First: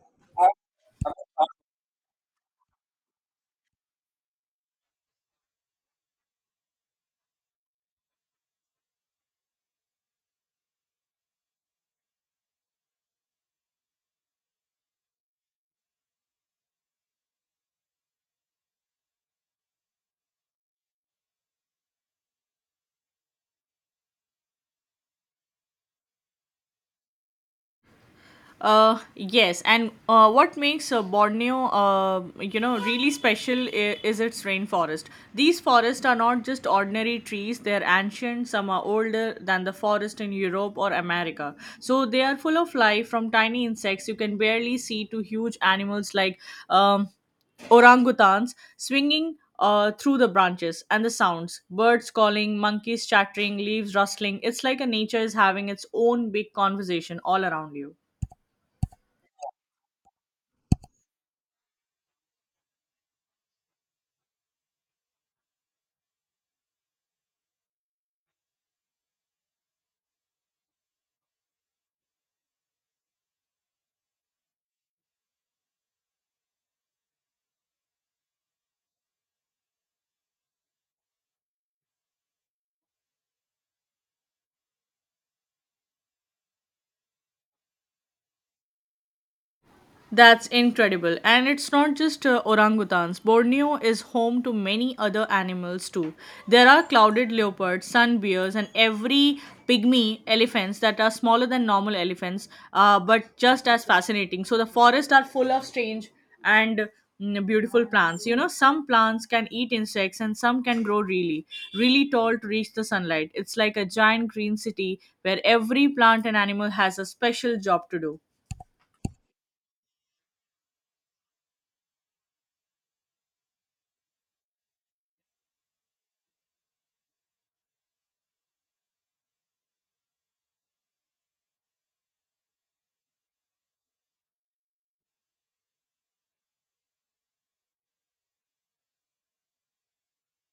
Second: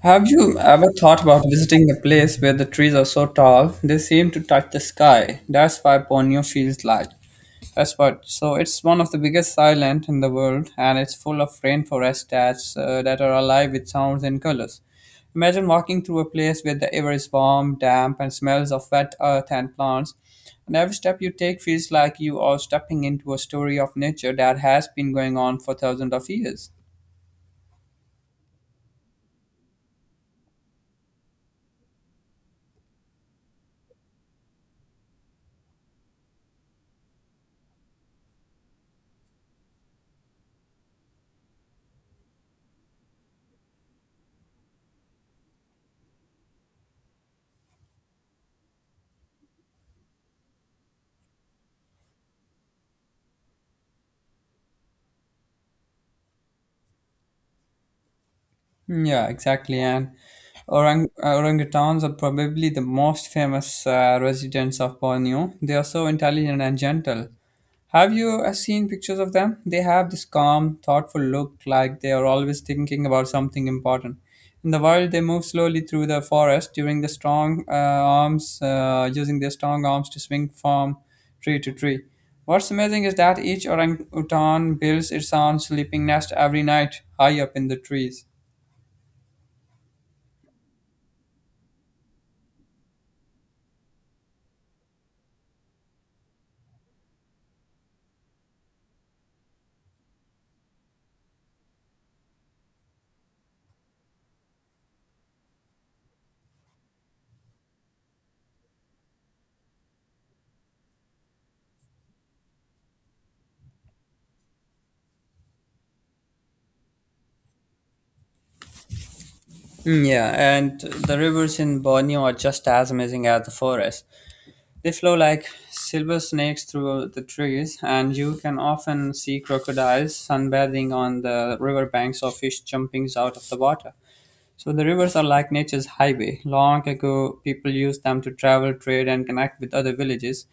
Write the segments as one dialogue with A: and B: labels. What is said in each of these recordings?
A: Have you ever thought about visiting a place where the trees are so tall they seem to touch the sky? That's why Borneo feels like. That's what. So it's one of the biggest island in the world, and it's full of rainforests that are alive with sounds and colors. Imagine walking through a place where the air is warm, damp, and smells of wet earth and plants. And every step you take feels like you are stepping into a story of nature that has been going on for thousands of years.
B: Yes, and what makes Borneo, really special is its rainforest. These forests are not just ordinary trees; they are ancient. Some are older than the forest in Europe or America. So they are full of life, from tiny insects you can barely see to huge animals like um, orangutans swinging through the branches, and the sounds, birds calling, monkeys chattering, leaves rustling. It's like a nature is having its own big conversation all around you.
A: Yeah, exactly. And orangutans are probably the most famous residents of Borneo. They are so intelligent and gentle. Have you seen pictures of them? They have this calm, thoughtful look, like they are always thinking about something important. In the wild, they move slowly through the forest, during the strong arms, using their strong arms to swing from tree to tree. What's amazing is that each orangutan builds its own sleeping nest every night, high up in the trees.
B: That's incredible. And it's not just orangutans. Borneo is home to many other animals too. There are clouded leopards, sun bears, and every pygmy elephants that are smaller than normal elephants, but just as fascinating. So the forests are full of strange and beautiful plants. You know, some plants can eat insects and some can grow really, really tall to reach the sunlight. It's like a giant green city where every plant and animal has a special job to do.
A: Yeah, and the rivers in Borneo are just as amazing as the forest. They flow like silver snakes through the trees, and you can often see crocodiles sunbathing on the riverbanks or fish jumping out of the water. So the rivers are like nature's highway. Long ago, people used them to travel, trade, and connect with other villages.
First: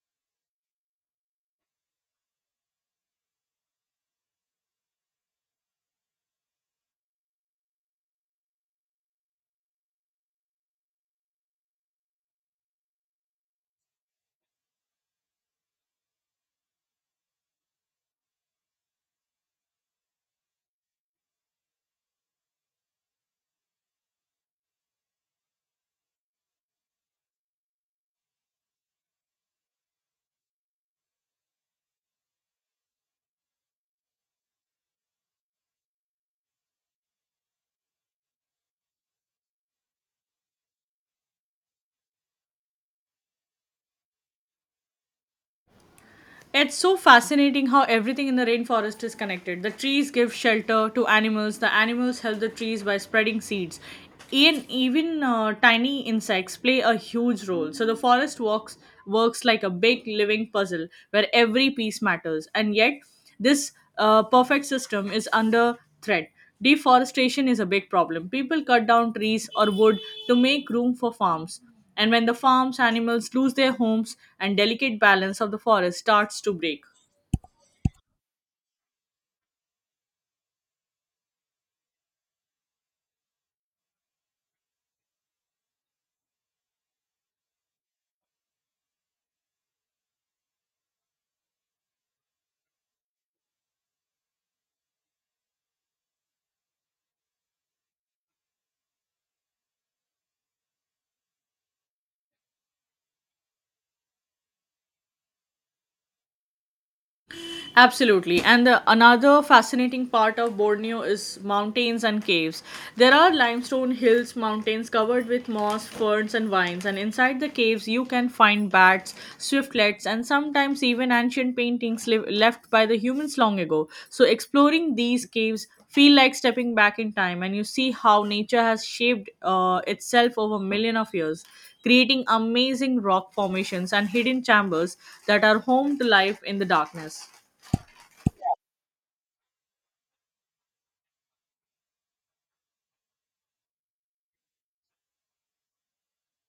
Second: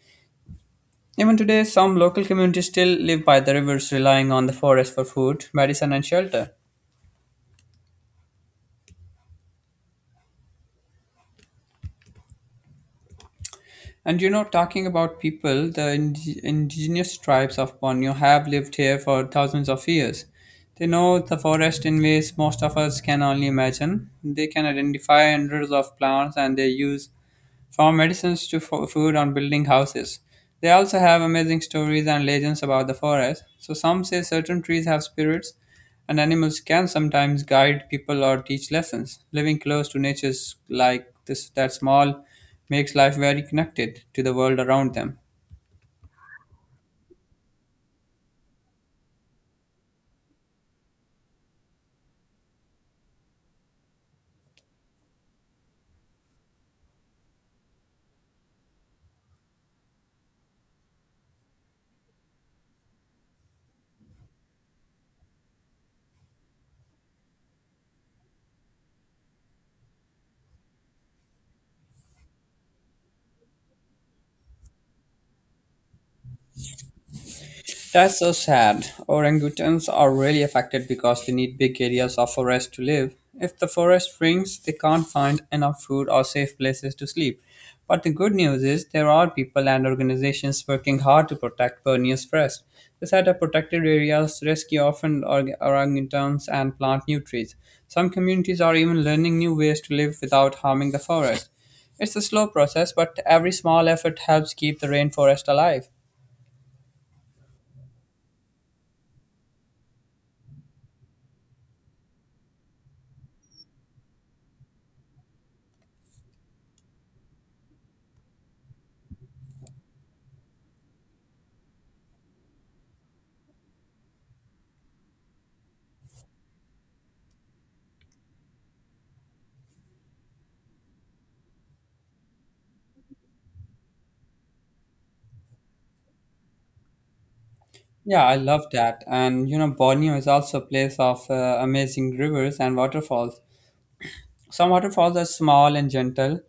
A: Even today, some local communities still live by the rivers, relying on the forest for food, medicine, and shelter. And you know, talking about people, the indigenous tribes of Borneo have lived here for thousands of years. They know the forest in ways most of us can only imagine. They can identify hundreds of plants and they use from medicines to food on building houses. They also have amazing stories and legends about the forest. So, some say certain trees have spirits, and animals can sometimes guide people or teach lessons. Living close to nature, like this, that small, makes life very connected to the world around them.
B: It's so fascinating how everything in the rainforest is connected. The trees give shelter to animals, the animals help the trees by spreading seeds. And even tiny insects play a huge role. So the forest works like a big living puzzle where every piece matters. And yet, this perfect system is under threat. Deforestation is a big problem. People cut down trees or wood to make room for farms, and when the farms animals lose their homes and delicate balance of the forest starts to break.
A: That's so sad. Orangutans are really affected because they need big areas of forest to live. If the forest shrinks, they can't find enough food or safe places to sleep. But the good news is there are people and organizations working hard to protect Borneo's forest. They set up protected areas, rescue orphaned orangutans, and plant new trees. Some communities are even learning new ways to live without harming the forest. It's a slow process, but every small effort helps keep the rainforest alive.
B: Absolutely. And another fascinating part of Borneo is mountains and caves. There are limestone hills, mountains covered with moss, ferns, and vines. And inside the caves, you can find bats, swiftlets, and sometimes even ancient paintings left by the humans long ago. So exploring these caves feel like stepping back in time, and you see how nature has shaped itself over a million of years, creating amazing rock formations and hidden chambers that are home to life in the darkness.
A: Yeah, I love that. And you know, Borneo is also a place of amazing rivers and waterfalls. Some waterfalls are small and gentle,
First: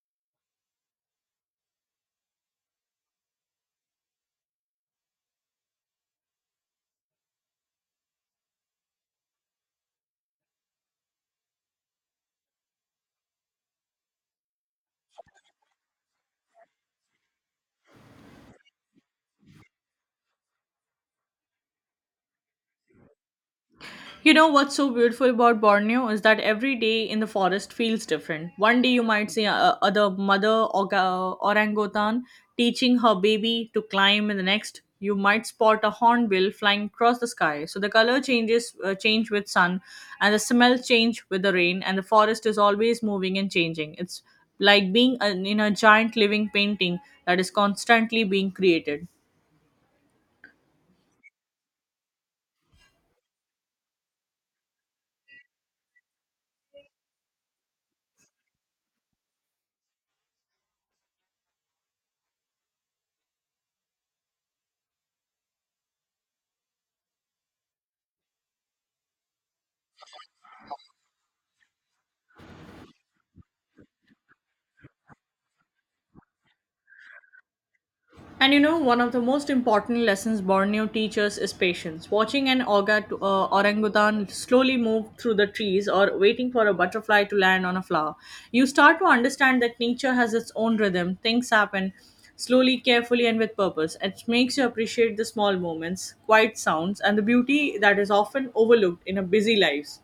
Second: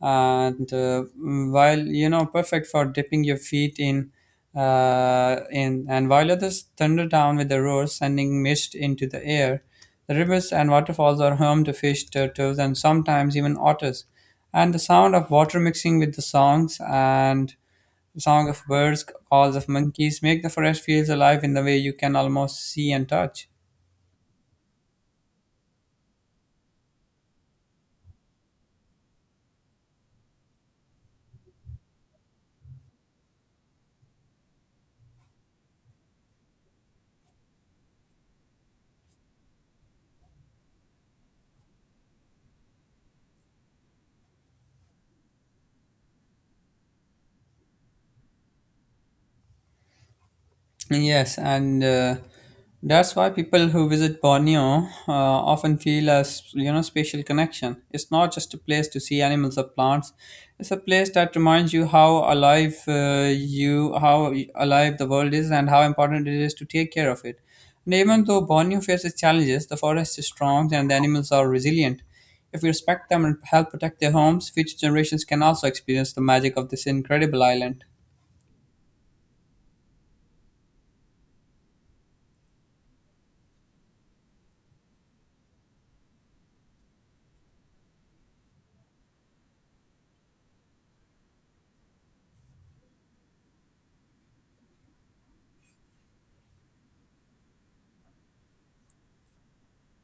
A: and while you know, perfect for dipping your feet in. In and while others thunder down with a roar, sending mist into the air, the rivers and waterfalls are home to fish, turtles, and sometimes even otters. And the sound of water mixing with the songs and the song of birds, calls of monkeys make the forest feels alive in the way you can almost see and touch.
B: You know what's so beautiful about Borneo is that every day in the forest feels different. One day you might see a the mother orangutan teaching her baby to climb, and the next you might spot a hornbill flying across the sky. So the color changes change with sun, and the smell change with the rain, and the forest is always moving and changing. It's like being an in a giant living painting that is constantly being created.
A: Yes, and that's why people who visit Borneo often feel a you know spatial connection. It's not just a place to see animals or plants. It's a place that reminds you how alive the world is and how important it is to take care of it. And even though Borneo faces challenges, the forest is strong and the animals are resilient. If we respect them and help protect their homes, future generations can also experience the magic of this incredible island.
B: And you know, one of the most important lessons Borneo teaches is patience. Watching an orangutan slowly move through the trees, or waiting for a butterfly to land on a flower, you start to understand that nature has its own rhythm. Things happen slowly, carefully, and with purpose. It makes you appreciate the small moments, quiet sounds, and the beauty that is often overlooked in our busy lives.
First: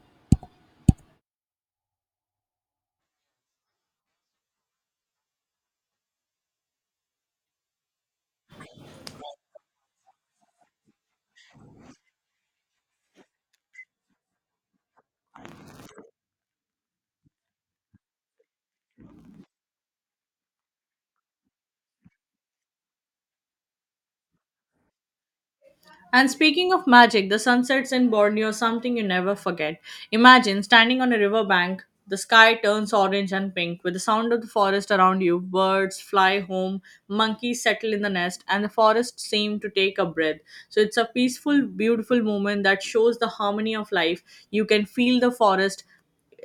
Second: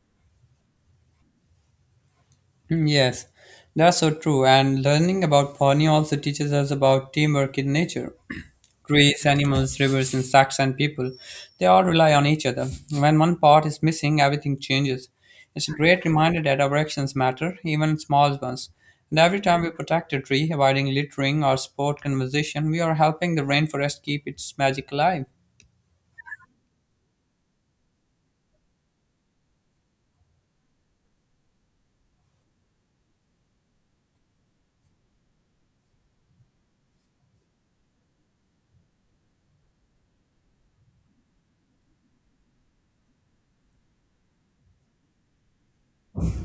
A: Yes, that's so true. And learning about Pawnee also teaches us about teamwork in nature. Trees, animals, rivers, insects, and people, they all rely on each other. When one part is missing, everything changes. It's a great reminder that our actions matter, even small ones. And every time we protect a tree, avoiding littering or sport conversation, we are helping the rainforest keep its magic alive.
B: And speaking of magic, the sunsets in Borneo are something you never forget. Imagine standing on a riverbank, the sky turns orange and pink with the sound of the forest around you. Birds fly home, monkeys settle in the nest, and the forest seems to take a breath. So it's a peaceful, beautiful moment that shows the harmony of life. You can feel the forest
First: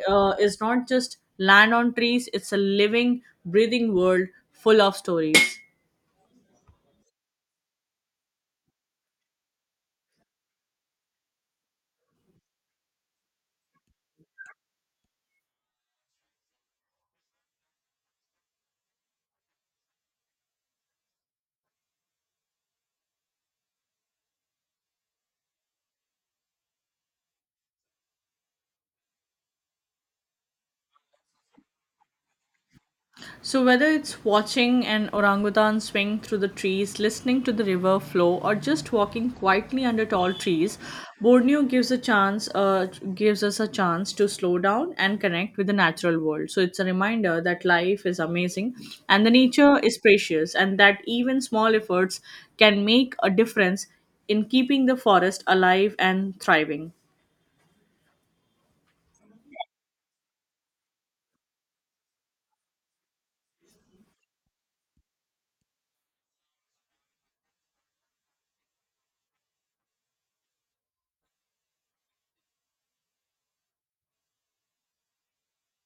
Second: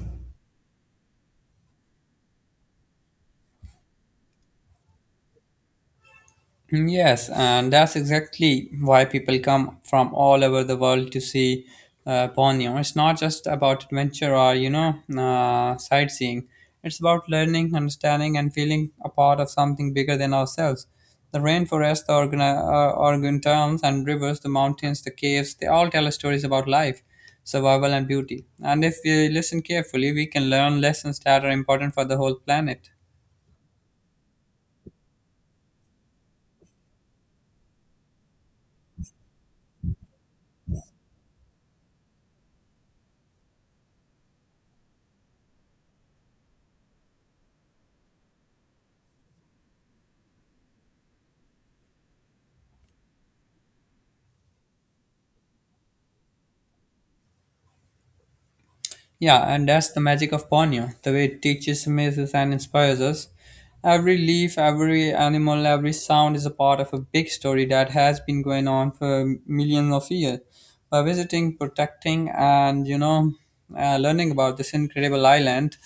B: is not just land on trees, it's a living, breathing world full of stories.
A: Yes, and that's exactly why people come from all over the world to see Borneo. It's not just about adventure or, you know, sightseeing. It's about learning, understanding, and feeling a part of something bigger than ourselves. The rainforest, the organ terms, and rivers, the mountains, the caves, they all tell us stories about life, survival, and beauty. And if we listen carefully, we can learn lessons that are important for the whole planet.
B: So, whether it's watching an orangutan swing through the trees, listening to the river flow, or just walking quietly under tall trees, Borneo gives us a chance to slow down and connect with the natural world. So, it's a reminder that life is amazing, and the nature is precious, and that even small efforts can make a difference in keeping the forest alive and thriving.
A: Yeah, and that's the magic of Borneo, the way it teaches, amazes, and inspires us. Every leaf, every animal, every sound is a part of a big story that has been going on for millions of years. By visiting, protecting, and learning about this incredible island,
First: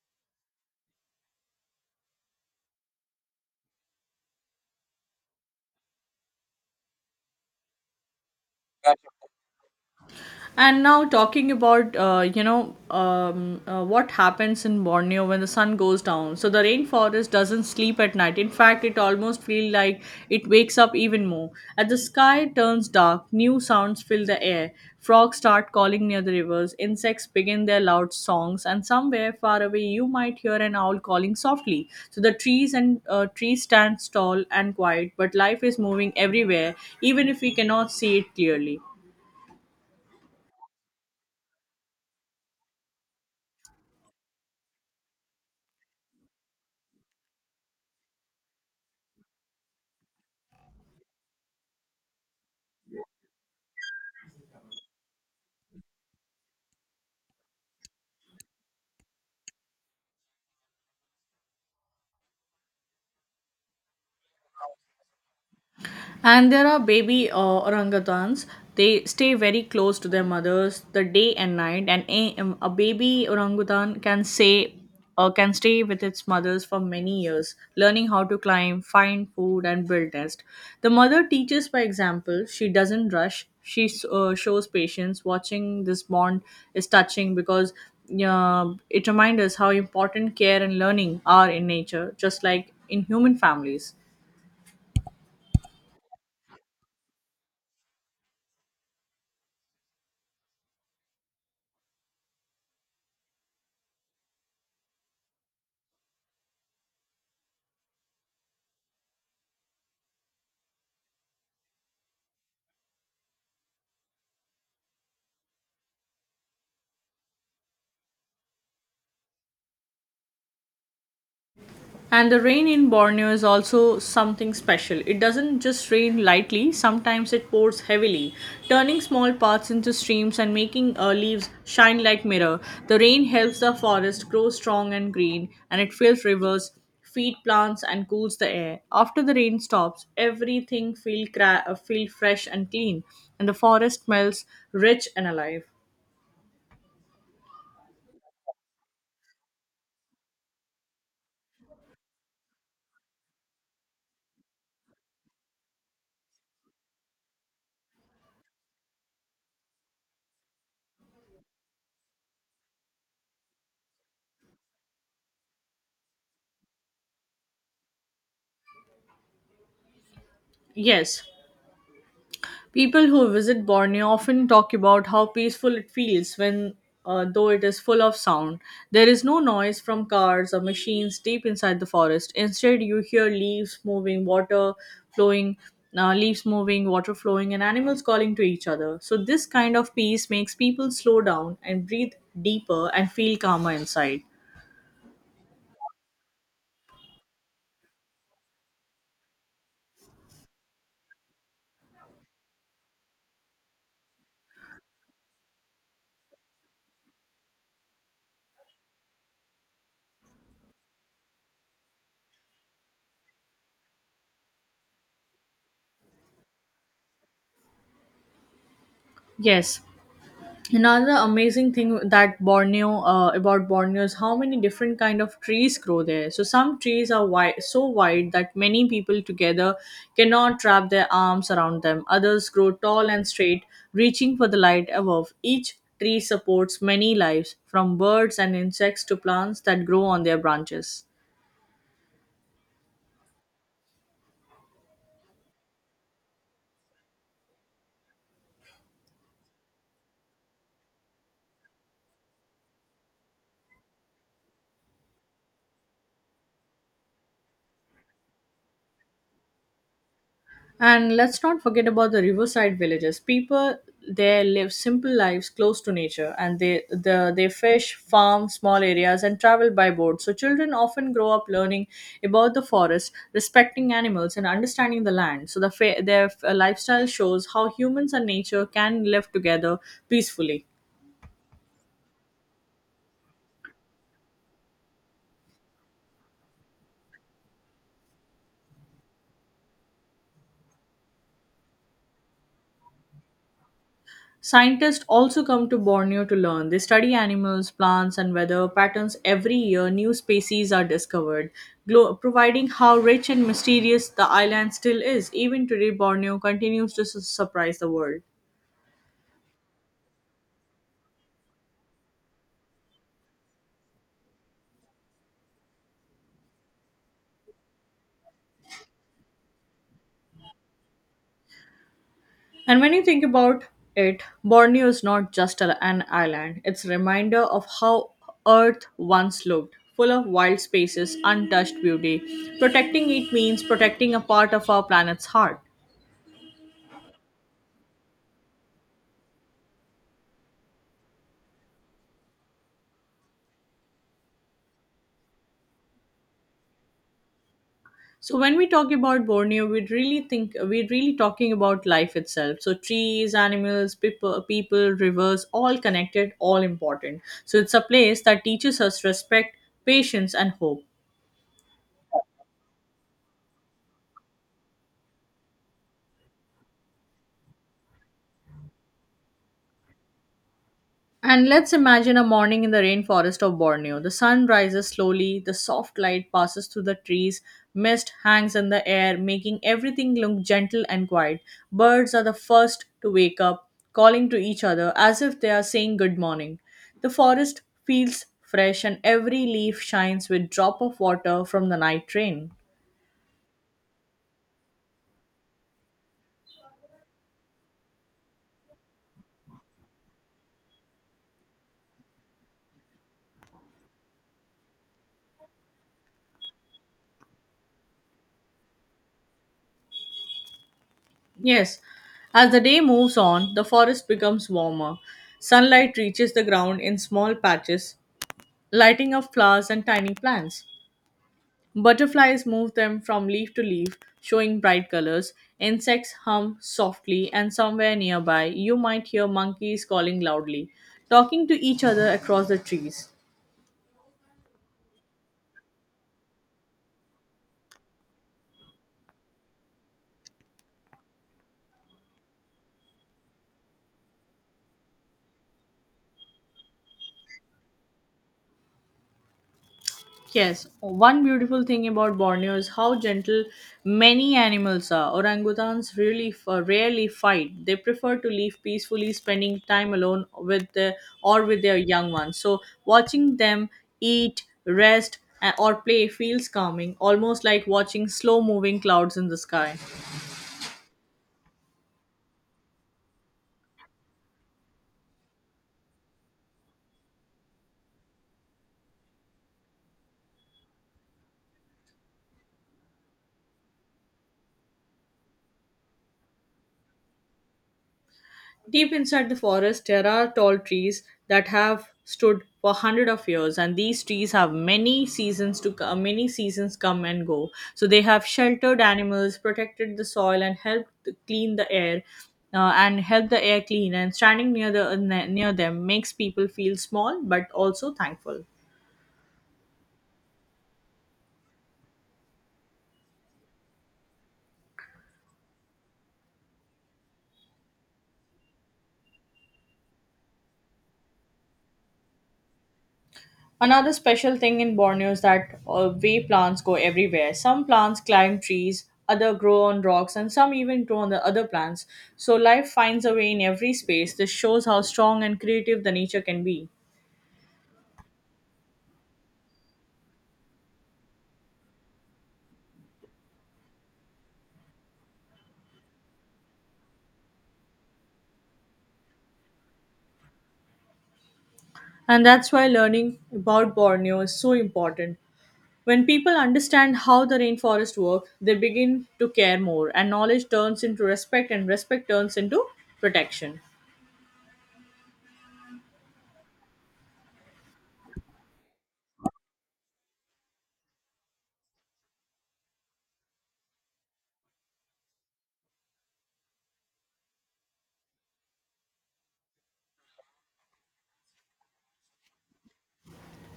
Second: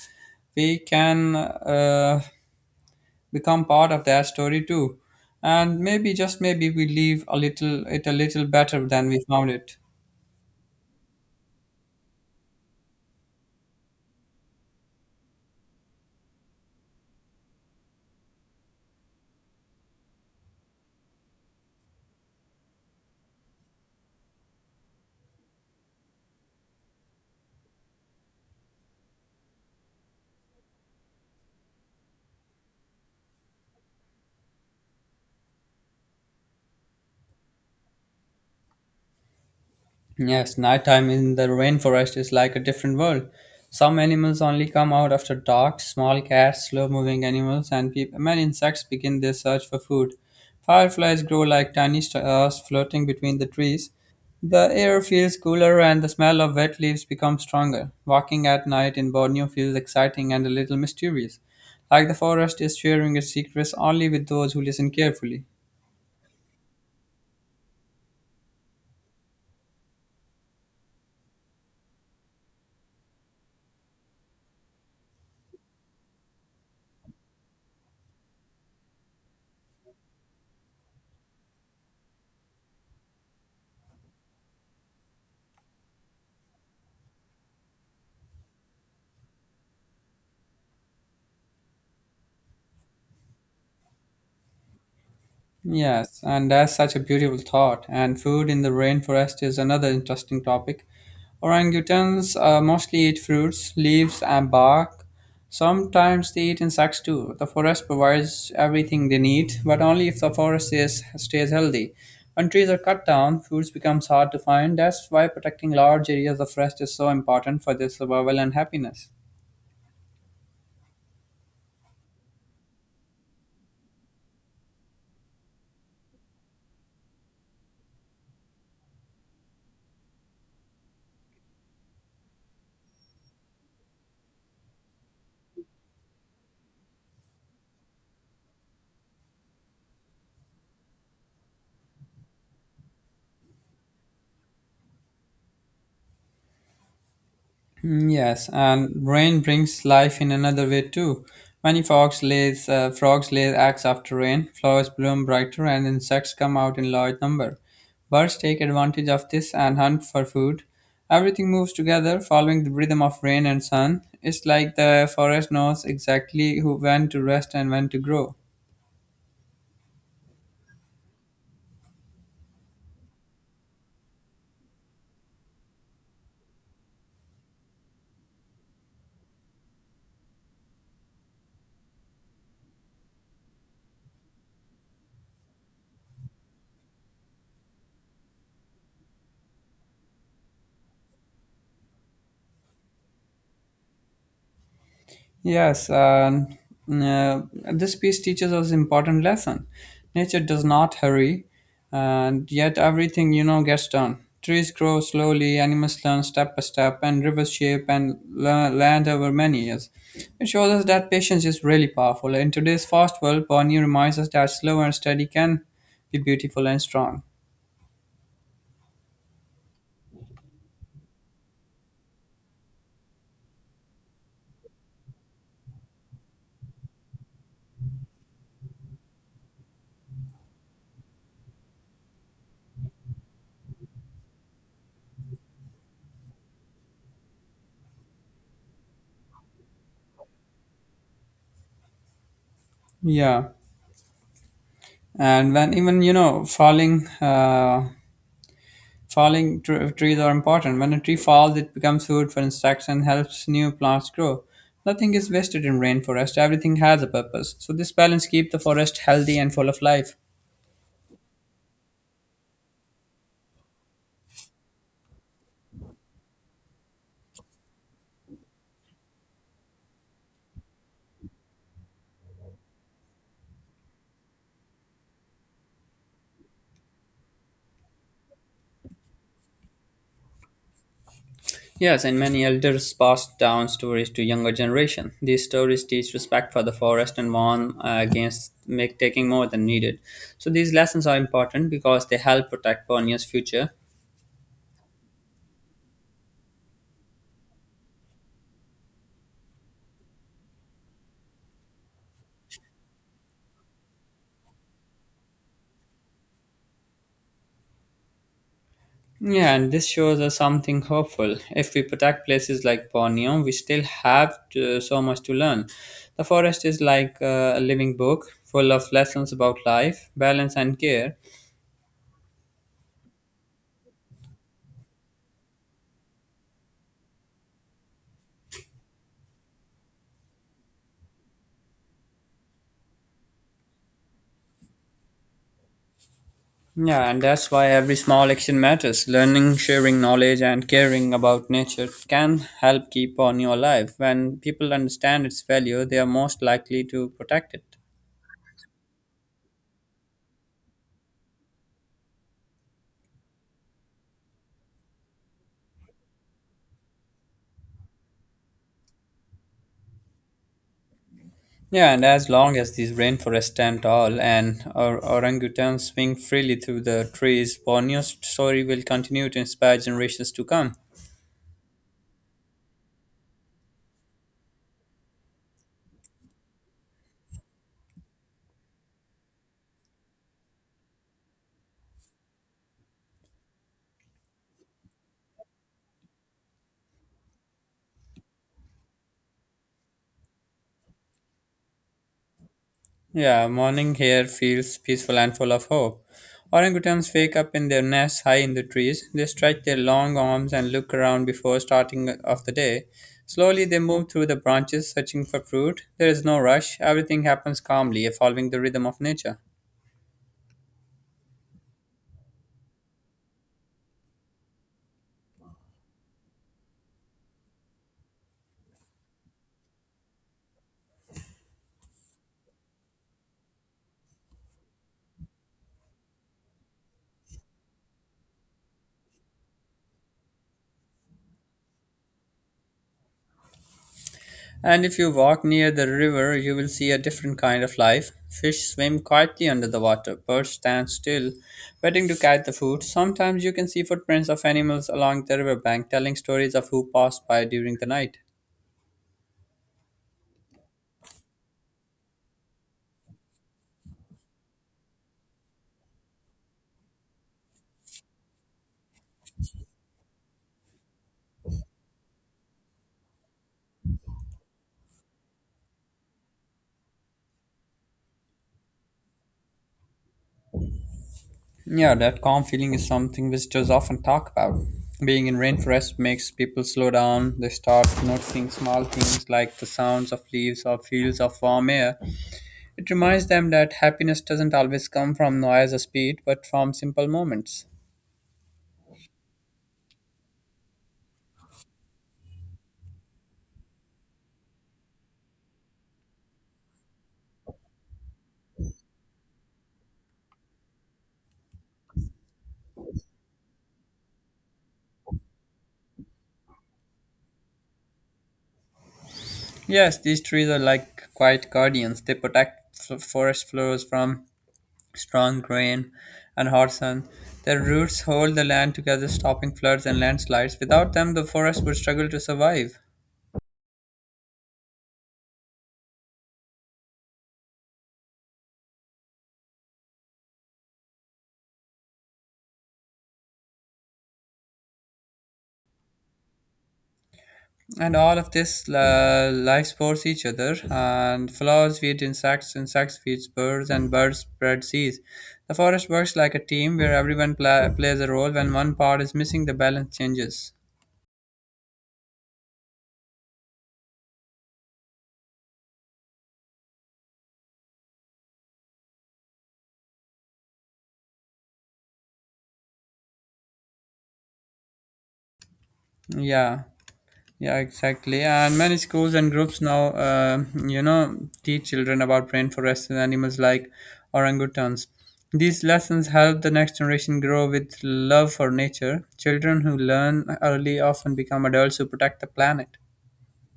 A: we can become part of that story too. And maybe, just maybe, we leave a little better than we found it.
B: And now talking about what happens in Borneo when the sun goes down. So the rainforest doesn't sleep at night. In fact, it almost feels like it wakes up even more. As the sky turns dark, new sounds fill the air. Frogs start calling near the rivers. Insects begin their loud songs, and somewhere far away you might hear an owl calling softly. So the trees stand tall and quiet, but life is moving everywhere, even if we cannot see it clearly.
A: Yes, nighttime in the rainforest is like a different world. Some animals only come out after dark, small cats, slow moving animals, and peop many insects begin their search for food. Fireflies grow like tiny stars floating between the trees. The air feels cooler and the smell of wet leaves becomes stronger. Walking at night in Borneo feels exciting and a little mysterious, like the forest is sharing its secrets only with those who listen carefully.
B: And there are baby orangutans. They stay very close to their mothers the day and night. And a baby orangutan can stay with its mothers for many years, learning how to climb, find food, and build nest. The mother teaches by example. She doesn't rush. She shows patience. Watching this bond is touching because it reminds us how important care and learning are in nature, just like in human families.
A: Yes, and that's such a beautiful thought. And food in the rainforest is another interesting topic. Orangutans mostly eat fruits, leaves, and bark. Sometimes they eat insects too. The forest provides everything they need, but only if the forest is, stays healthy. When trees are cut down, food becomes hard to find. That's why protecting large areas of forest is so important for their survival and happiness.
B: And the rain in Borneo is also something special. It doesn't just rain lightly, sometimes it pours heavily, turning small paths into streams and making leaves shine like mirror. The rain helps the forest grow strong and green, and it fills rivers, feed plants, and cools the air. After the rain stops, everything feel fresh and clean, and the forest smells rich and alive.
A: Yes, and rain brings life in another way too. Many frogs lay eggs after rain. Flowers bloom brighter, and insects come out in large number. Birds take advantage of this and hunt for food. Everything moves together, following the rhythm of rain and sun. It's like the forest knows exactly who when to rest and when to grow.
B: Yes, people who visit Borneo often talk about how peaceful it feels when, though it is full of sound. There is no noise from cars or machines deep inside the forest. Instead, you hear flowing, leaves moving, water flowing, and animals calling to each other. So, this kind of peace makes people slow down and breathe deeper and feel calmer inside.
A: Yes, and uh, this piece teaches us important lesson. Nature does not hurry, and yet everything you know gets done. Trees grow slowly, animals learn step by step, and rivers shape and land over many years. It shows us that patience is really powerful. In today's fast world, Bonnie reminds us that slow and steady can be beautiful and strong.
B: Yes, another amazing thing that Borneo about Borneo is how many different kind of trees grow there. So some trees are wide, so wide that many people together cannot wrap their arms around them. Others grow tall and straight, reaching for the light above. Each tree supports many lives, from birds and insects to plants that grow on their branches.
A: Yeah, and when even you know falling. Falling trees are important. When a tree falls, it becomes food for insects and helps new plants grow. Nothing is wasted in rainforest. Everything has a purpose. So this balance keeps the forest healthy and full of life.
B: And let's not forget about the riverside villages. People there live simple lives close to nature, and they fish, farm small areas, and travel by boat. So children often grow up learning about the forest, respecting animals and understanding the land. So the their lifestyle shows how humans and nature can live together peacefully.
A: Yes, and many elders passed down stories to younger generation. These stories teach respect for the forest and warn against make taking more than needed. So these lessons are important because they help protect Borneo's future.
B: Scientists also come to Borneo to learn. They study animals, plants, and weather patterns every year. New species are discovered, providing how rich and mysterious the island still is. Even today, Borneo continues to surprise the world.
A: Yeah, and this shows us something hopeful. If we protect places like Borneo, we still have to, so much to learn. The forest is like a living book full of lessons about life, balance, and care.
B: And when you think about it, Borneo is not just an island, it's a reminder of how Earth once looked full of wild spaces, untouched beauty. Protecting it means protecting a part of our planet's heart.
A: Yeah, and that's why every small action matters. Learning, sharing knowledge, and caring about nature can help keep Borneo alive. When people understand its value, they are most likely to protect it.
B: So when we talk about Borneo, we're really talking about life itself. So trees, animals, people, rivers, all connected, all important. So it's a place that teaches us respect, patience, and hope.
A: Yeah, and as long as these rainforests and all and orangutans swing freely through the trees, Borneo's story will continue to inspire generations to come.
B: And let's imagine a morning in the rainforest of Borneo. The sun rises slowly, the soft light passes through the trees, mist hangs in the air, making everything look gentle and quiet. Birds are the first to wake up, calling to each other as if they are saying good morning. The forest feels fresh and every leaf shines with drop of water from the night rain.
A: Yeah, morning here feels peaceful and full of hope. Orangutans wake up in their nests high in the trees. They stretch their long arms and look around before starting of the day. Slowly they move through the branches searching for fruit. There is no rush. Everything happens calmly, following the rhythm of nature.
B: Yes, as the day moves on, the forest becomes warmer. Sunlight reaches the ground in small patches, lighting up flowers and tiny plants. Butterflies move them from leaf to leaf, showing bright colors. Insects hum softly, and somewhere nearby, you might hear monkeys calling loudly, talking to each other across the trees.
A: And if you walk near the river, you will see a different kind of life. Fish swim quietly under the water, birds stand still, waiting to catch the food. Sometimes you can see footprints of animals along the riverbank telling stories of who passed by during the night.
B: Yes, one beautiful thing about Borneo is how gentle many animals are. Orangutans really rarely fight. They prefer to live peacefully, spending time alone or with their young ones. So watching them eat, rest, or play feels calming, almost like watching slow-moving clouds in the sky.
A: Yeah, that calm feeling is something visitors often talk about. Being in rainforest makes people slow down. They start noticing small things like the sounds of leaves or fields of warm air. It reminds them that happiness doesn't always come from noise or speed, but from simple moments.
B: Deep inside the forest, there are tall trees that have stood for hundred of years, and these trees have many seasons come and go. So they have sheltered animals, protected the soil, and helped to clean the air, and help the air clean. And standing near them makes people feel small but also thankful.
A: Yes, these trees are like quiet guardians. They protect forest floors from strong rain and hot sun. Their roots hold the land together, stopping floods and landslides. Without them, the forest would struggle to survive.
B: Another special thing in Borneo is that way plants go everywhere. Some plants climb trees, other grow on rocks, and some even grow on the other plants. So life finds a way in every space. This shows how strong and creative the nature can be.
A: And all of this life supports each other. And flowers feed insects, insects feed birds, and birds spread seeds. The forest works like a team where everyone plays a role. When one part is missing, the balance changes.
B: And that's why learning about Borneo is so important. When people understand how the rainforest work, they begin to care more, and knowledge turns into respect, and respect turns into protection.
A: Yeah. Yeah, exactly. And many schools and groups now, teach children about rainforests and animals like orangutans. These lessons help the next generation grow with love for nature. Children who learn early often become adults who protect the planet.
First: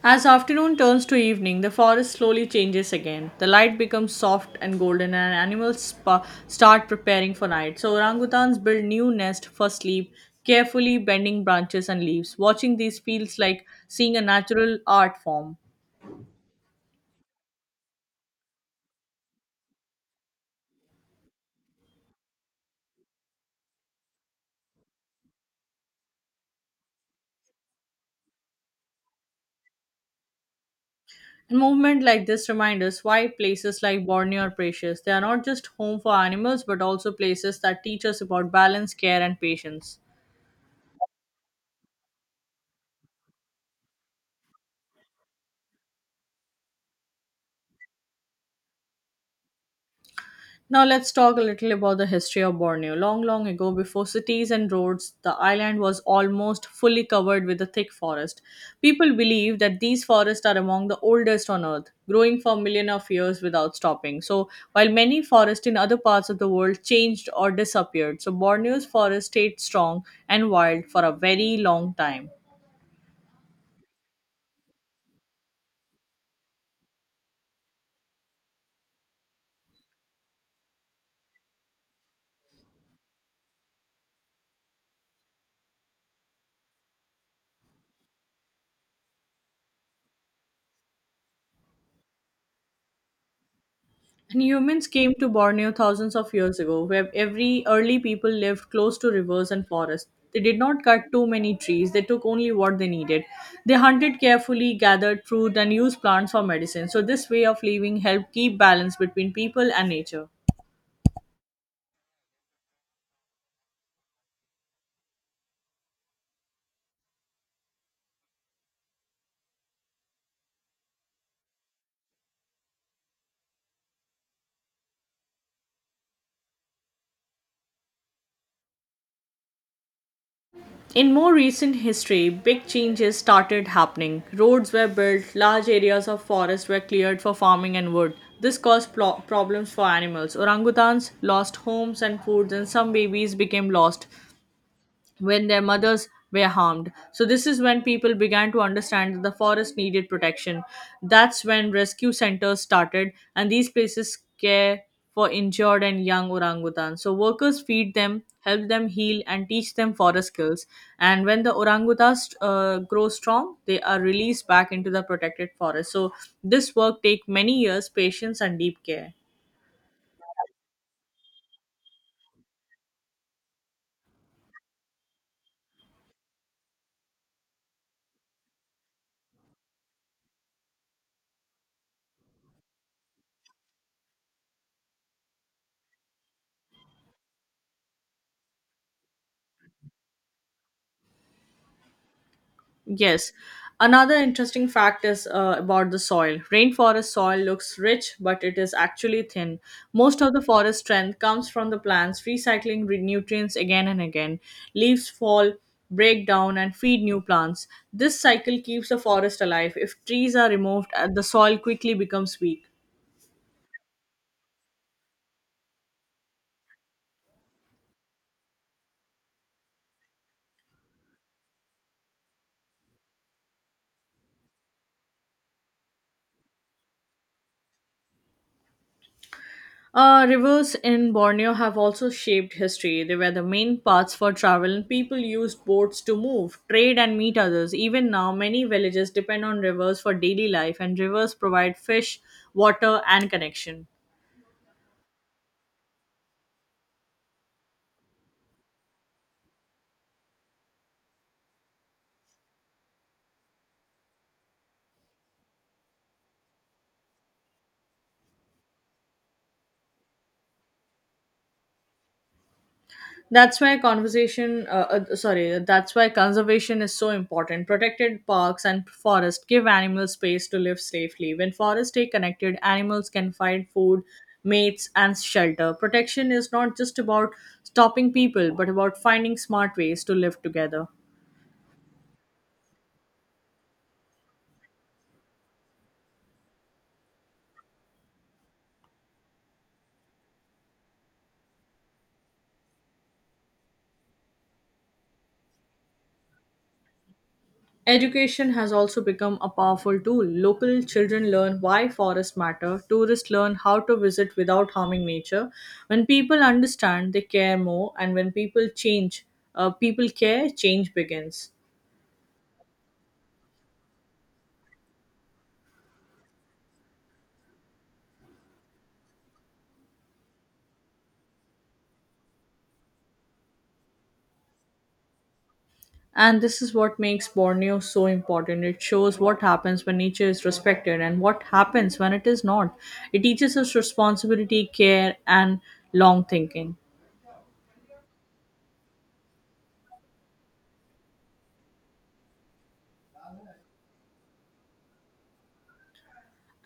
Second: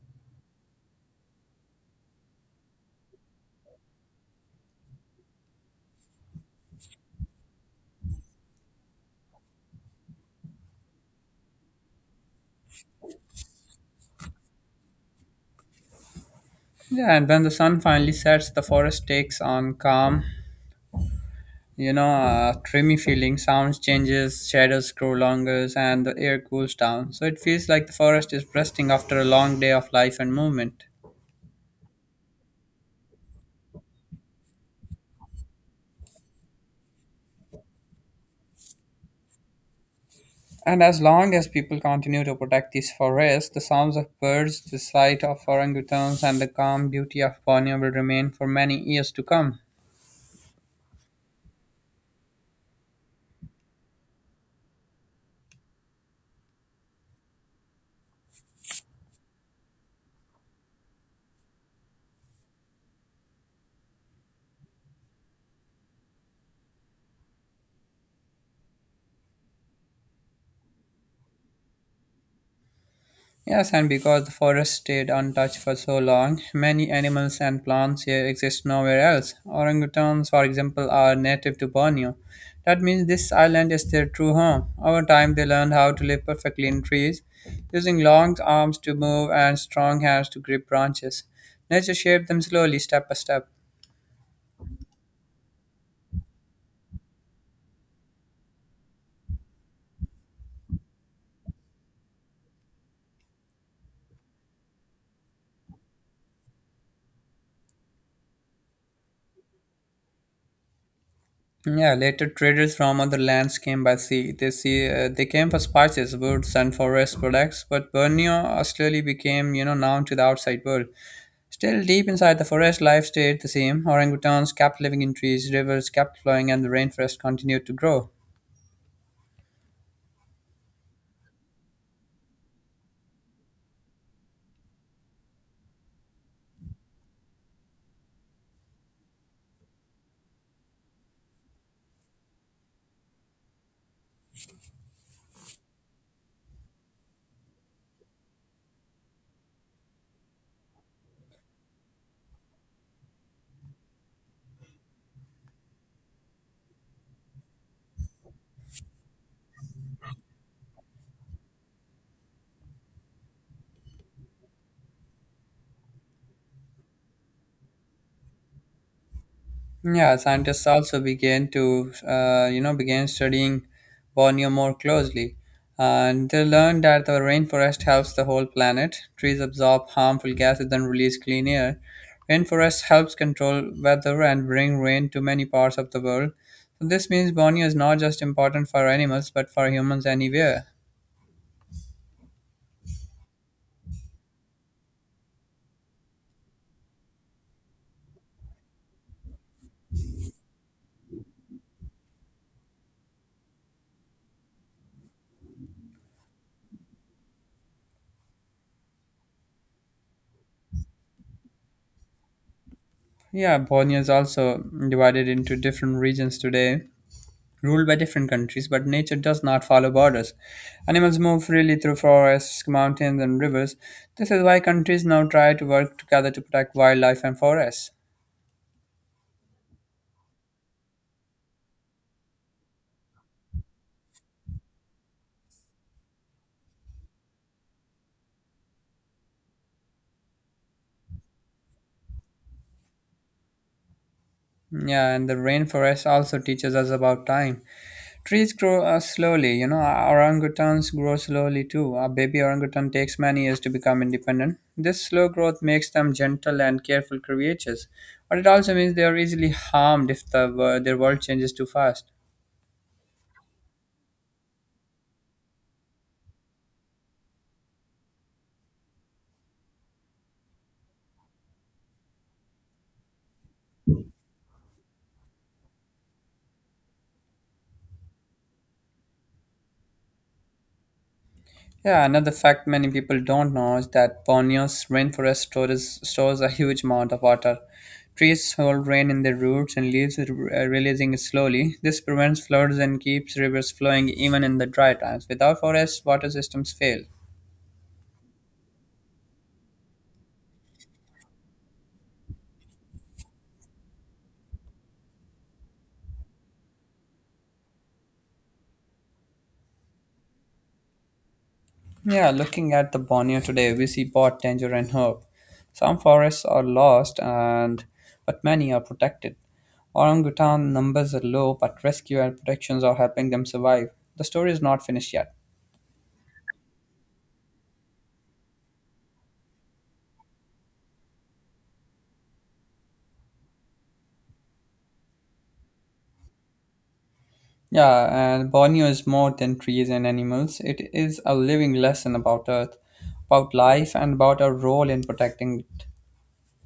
B: As afternoon turns to evening, the forest slowly changes again. The light becomes soft and golden, and animals start preparing for night. So, orangutans build new nests for sleep, carefully bending branches and leaves. Watching these feels like seeing a natural art form.
A: Yeah, and when the sun finally sets, the forest takes on calm, dreamy feeling. Sounds changes, shadows grow longer, and the air cools down. So it feels like the forest is resting after a long day of life and movement.
B: A movement like this reminds us why places like Borneo are precious. They are not just home for animals, but also places that teach us about balance, care, and patience.
A: And as long as people continue to protect these forests, the sounds of birds, the sight of orangutans, and the calm beauty of Borneo will remain for many years to come.
B: Now let's talk a little about the history of Borneo. Long, long ago, before cities and roads, the island was almost fully covered with a thick forest. People believe that these forests are among the oldest on earth, growing for millions of years without stopping. So, while many forests in other parts of the world changed or disappeared, so Borneo's forest stayed strong and wild for a very long time.
A: Yes, and because the forest stayed untouched for so long, many animals and plants here exist nowhere else. Orangutans, for example, are native to Borneo. That means this island is their true home. Over time, they learned how to live perfectly in trees, using long arms to move and strong hands to grip branches. Nature shaped them slowly, step by step.
B: And humans came to Borneo thousands of years ago, where every early people lived close to rivers and forests. They did not cut too many trees, they took only what they needed. They hunted carefully, gathered fruit, and used plants for medicine. So, this way of living helped keep balance between people and nature.
A: Yeah, later traders from other lands came by sea. They came for spices, woods, and forest products. But Borneo slowly became, you know, known to the outside world. Still, deep inside the forest, life stayed the same. Orangutans kept living in trees, rivers kept flowing, and the rainforest continued to grow.
B: In more recent history, big changes started happening. Roads were built, large areas of forest were cleared for farming and wood. This caused problems for animals. Orangutans lost homes and foods, and some babies became lost when their mothers were harmed. So, this is when people began to understand that the forest needed protection. That's when rescue centers started, and these places care for injured and young orangutans. So, workers feed them, help them heal, and teach them forest skills. And when the orangutans grow strong, they are released back into the protected forest. So, this work takes many years, patience, and deep care.
A: Yeah, scientists also began to began studying Borneo more closely, and they learned that the rainforest helps the whole planet. Trees absorb harmful gases and release clean air. Rainforest helps control weather and bring rain to many parts of the world. So this means Borneo is not just important for animals, but for humans anywhere.
B: Yes. Another interesting fact is about the soil. Rainforest soil looks rich, but it is actually thin. Most of the forest strength comes from the plants recycling nutrients again and again. Leaves fall, break down, and feed new plants. This cycle keeps the forest alive. If trees are removed, the soil quickly becomes weak.
A: Yeah, Borneo is also divided into different regions today, ruled by different countries, but nature does not follow borders. Animals move freely through forests, mountains, and rivers. This is why countries now try to work together to protect wildlife and forests.
B: Rivers in Borneo have also shaped history. They were the main paths for travel, and people used boats to move, trade, and meet others. Even now, many villages depend on rivers for daily life, and rivers provide fish, water, and connection.
A: Yeah, and the rainforest also teaches us about time. Trees grow slowly, you know, orangutans grow slowly too. A baby orangutan takes many years to become independent. This slow growth makes them gentle and careful creatures, but it also means they are easily harmed if their world changes too fast.
B: That's why conservation sorry that's why conservation is so important. Protected parks and forests give animals space to live safely. When forests stay connected, animals can find food, mates, and shelter. Protection is not just about stopping people, but about finding smart ways to live together.
A: Yeah, another fact many people don't know is that Borneo's rainforest stores a huge amount of water. Trees hold rain in their roots and leaves, releasing it slowly. This prevents floods and keeps rivers flowing even in the dry times. Without forests, water systems fail.
B: Education has also become a powerful tool. Local children learn why forests matter, tourists learn how to visit without harming nature. When people understand, they care more, and when people change, change begins.
A: Yeah, looking at the Borneo today, we see both danger and hope. Some forests are lost, and but many are protected. Orangutan numbers are low, but rescue and protections are helping them survive. The story is not finished yet.
B: And this is what makes Borneo so important. It shows what happens when nature is respected and what happens when it is not. It teaches us responsibility, care, and long thinking.
A: Yeah, and Borneo is more than trees and animals. It is a living lesson about Earth, about life, and about our role in protecting it.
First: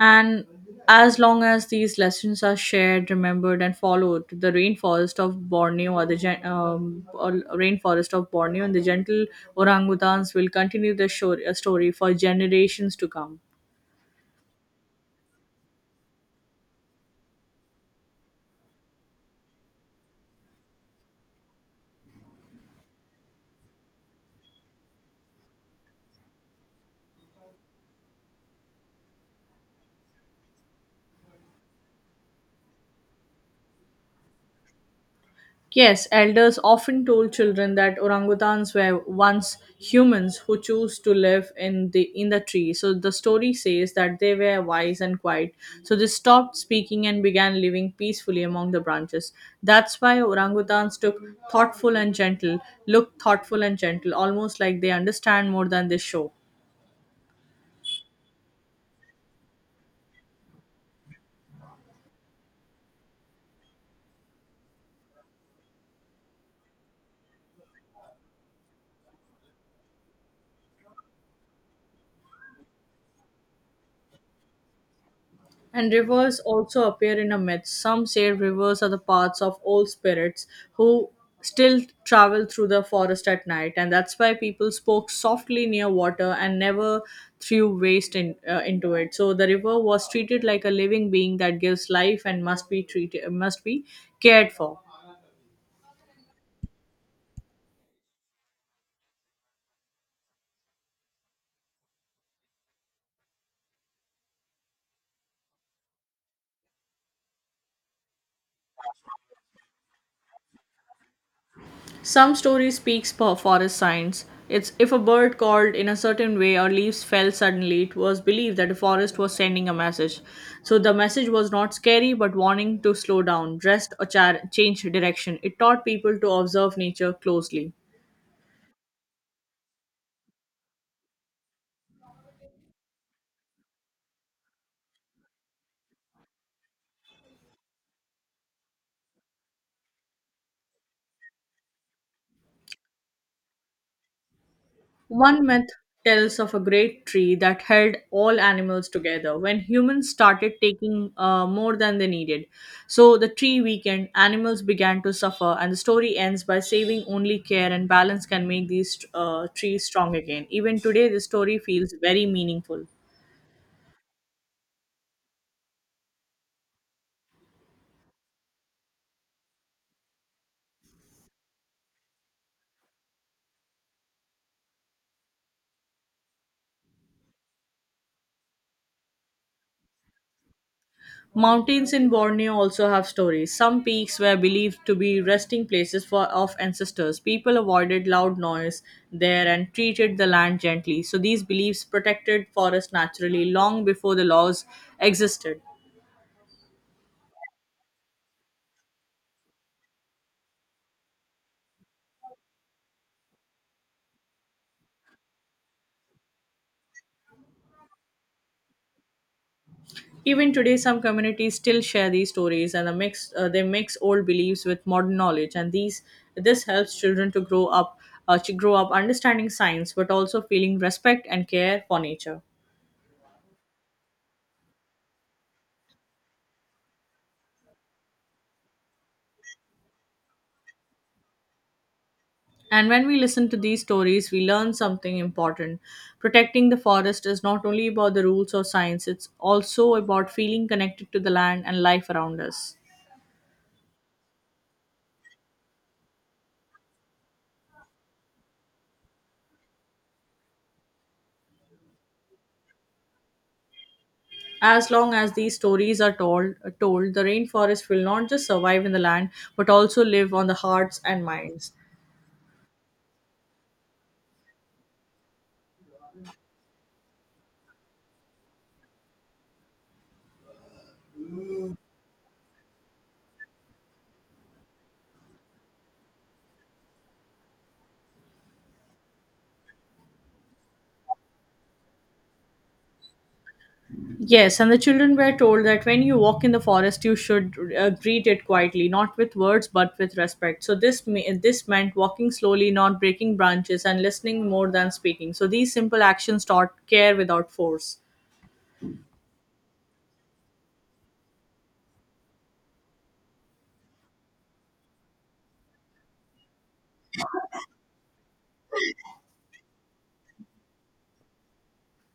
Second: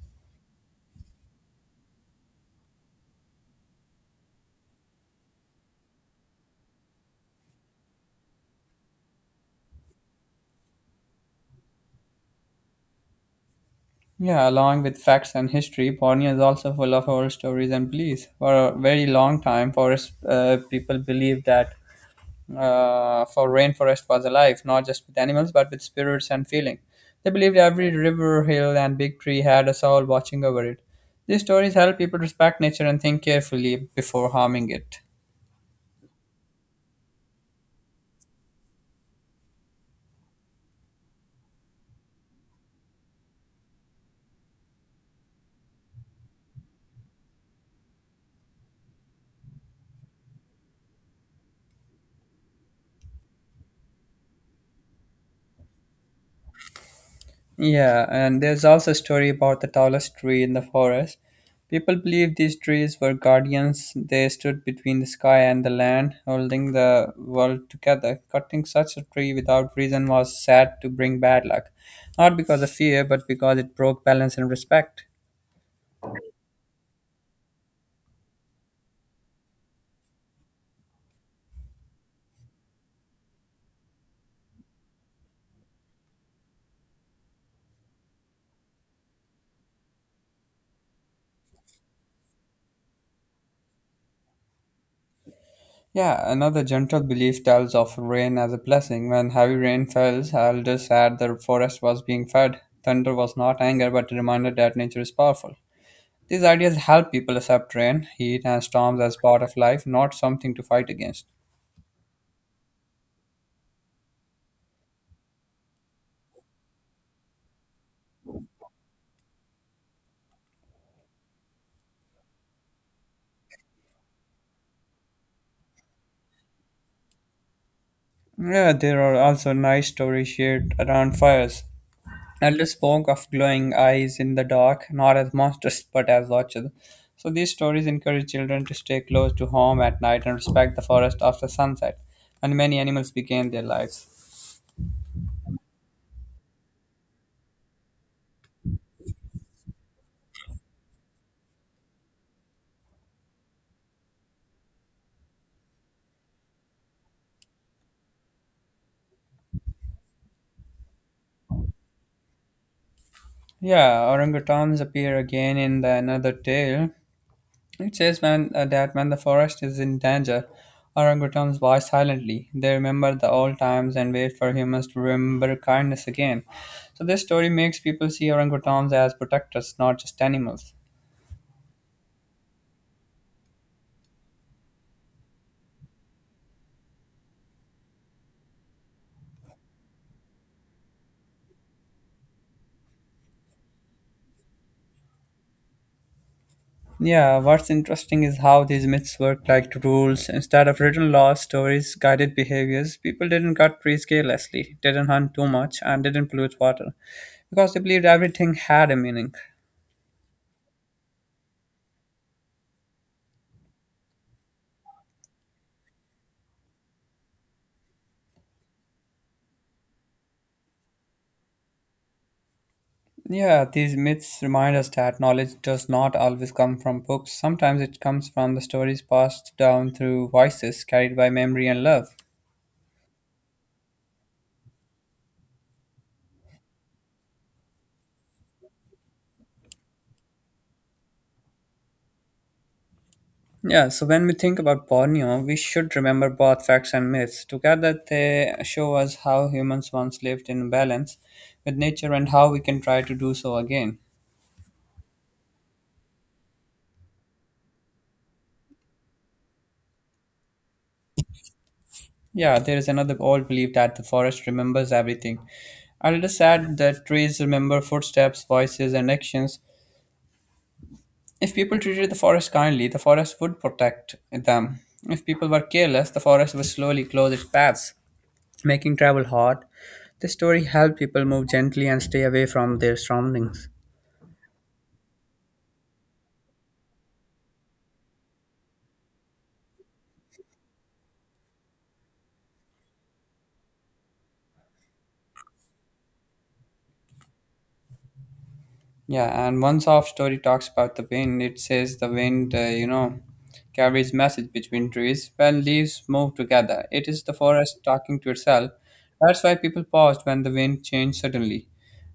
B: And as long as these lessons are shared, remembered, and followed, the rainforest of Borneo and the gentle orangutans will continue the story for generations to come.
A: Yeah, along with facts and history, Borneo is also full of oral stories and beliefs. For a very long time, forest people believed that for rainforest was alive, not just with animals, but with spirits and feeling. They believed every river, hill, and big tree had a soul watching over it. These stories help people respect nature and think carefully before harming it.
B: Yes, elders often told children that orangutans were once humans who chose to live in the tree. So the story says that they were wise and quiet. So they stopped speaking and began living peacefully among the branches. That's why orangutans took thoughtful and gentle, look thoughtful and gentle, almost like they understand more than they show.
A: Yeah, and there's also a story about the tallest tree in the forest. People believe these trees were guardians. They stood between the sky and the land, holding the world together. Cutting such a tree without reason was said to bring bad luck, not because of fear, but because it broke balance and respect.
B: And rivers also appear in a myth. Some say rivers are the paths of old spirits who still travel through the forest at night, and that's why people spoke softly near water and never threw waste into it. So the river was treated like a living being that gives life and must be cared for.
A: Yeah, another general belief tells of rain as a blessing. When heavy rain fell, elders said the forest was being fed. Thunder was not anger, but a reminder that nature is powerful. These ideas help people accept rain, heat, and storms as part of life, not something to fight against.
B: Some story speaks for forest signs. It's if a bird called in a certain way or leaves fell suddenly, it was believed that the forest was sending a message. So the message was not scary but warning to slow down, rest, or change direction. It taught people to observe nature closely.
A: Yeah, there are also nice stories shared around fires. Elders spoke of glowing eyes in the dark, not as monsters but as watchers. So these stories encourage children to stay close to home at night and respect the forest after sunset. And many animals began their lives.
B: One myth tells of a great tree that held all animals together when humans started taking more than they needed. So the tree weakened, animals began to suffer, and the story ends by saving only care and balance can make these trees strong again. Even today, the story feels very meaningful.
A: Yeah, orangutans appear again in the another tale. It says that when the forest is in danger, orangutans watch silently. They remember the old times and wait for humans to remember kindness again. So this story makes people see orangutans as protectors, not just animals.
B: Mountains in Borneo also have stories. Some peaks were believed to be resting places for of ancestors. People avoided loud noise there and treated the land gently. So these beliefs protected forests naturally long before the laws existed.
A: Yeah, what's interesting is how these myths work like rules. Instead of written laws, stories, guided behaviors, people didn't cut trees carelessly, didn't hunt too much, and didn't pollute water because they believed everything had a meaning.
B: Even today, some communities still share these stories, and they mix old beliefs with modern knowledge, and these this helps children to grow up understanding science, but also feeling respect and care for nature.
A: Yeah, these myths remind us that knowledge does not always come from books. Sometimes it comes from the stories passed down through voices carried by memory and love.
B: And when we listen to these stories, we learn something important. Protecting the forest is not only about the rules of science, it's also about feeling connected to the land and life around us.
A: Yeah, so when we think about Borneo, we should remember both facts and myths. Together, they show us how humans once lived in balance with nature and how we can try to do so again.
B: As long as these stories are told, the rainforest will not just survive in the land, but also live on the hearts and minds.
A: Yeah, there is another old belief that the forest remembers everything. I'll just add that trees remember footsteps, voices, and actions. If people treated the forest kindly, the forest would protect them. If people were careless, the forest would slowly close its paths, making travel hard. This story helped people move gently and stay away from their surroundings.
B: Yes, and the children were told that when you walk in the forest, you should greet it quietly, not with words but with respect. So this meant walking slowly, not breaking branches, and listening more than speaking. So these simple actions taught care without force.
A: Yeah, and one soft story talks about the wind. It says the wind, carries message between trees. When leaves move together, it is the forest talking to itself. That's why people paused when the wind changed suddenly,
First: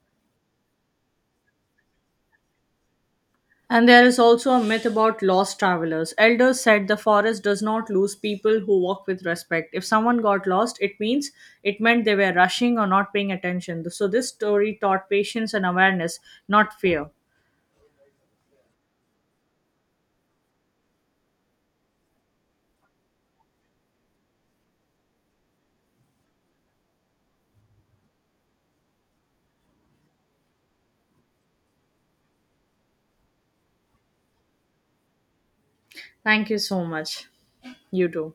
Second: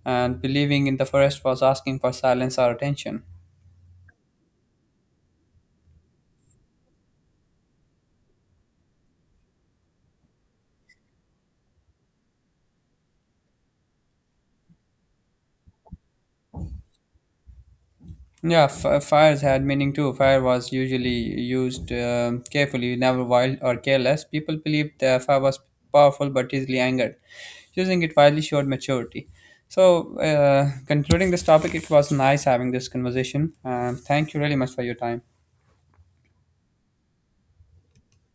A: and believing in the forest was asking for silence or attention.
B: And there is also a myth about lost travelers. Elders said the forest does not lose people who walk with respect. If someone got lost, it meant they were rushing or not paying attention. So this story taught patience and awareness, not fear.
A: Yeah, fires had meaning too. Fire was usually used carefully, never wild or careless. People believed the fire was powerful but easily angered. Using it wisely showed maturity. So, concluding this topic, it was nice having this conversation. Thank you really much for your time.
B: Thank you so much. You too.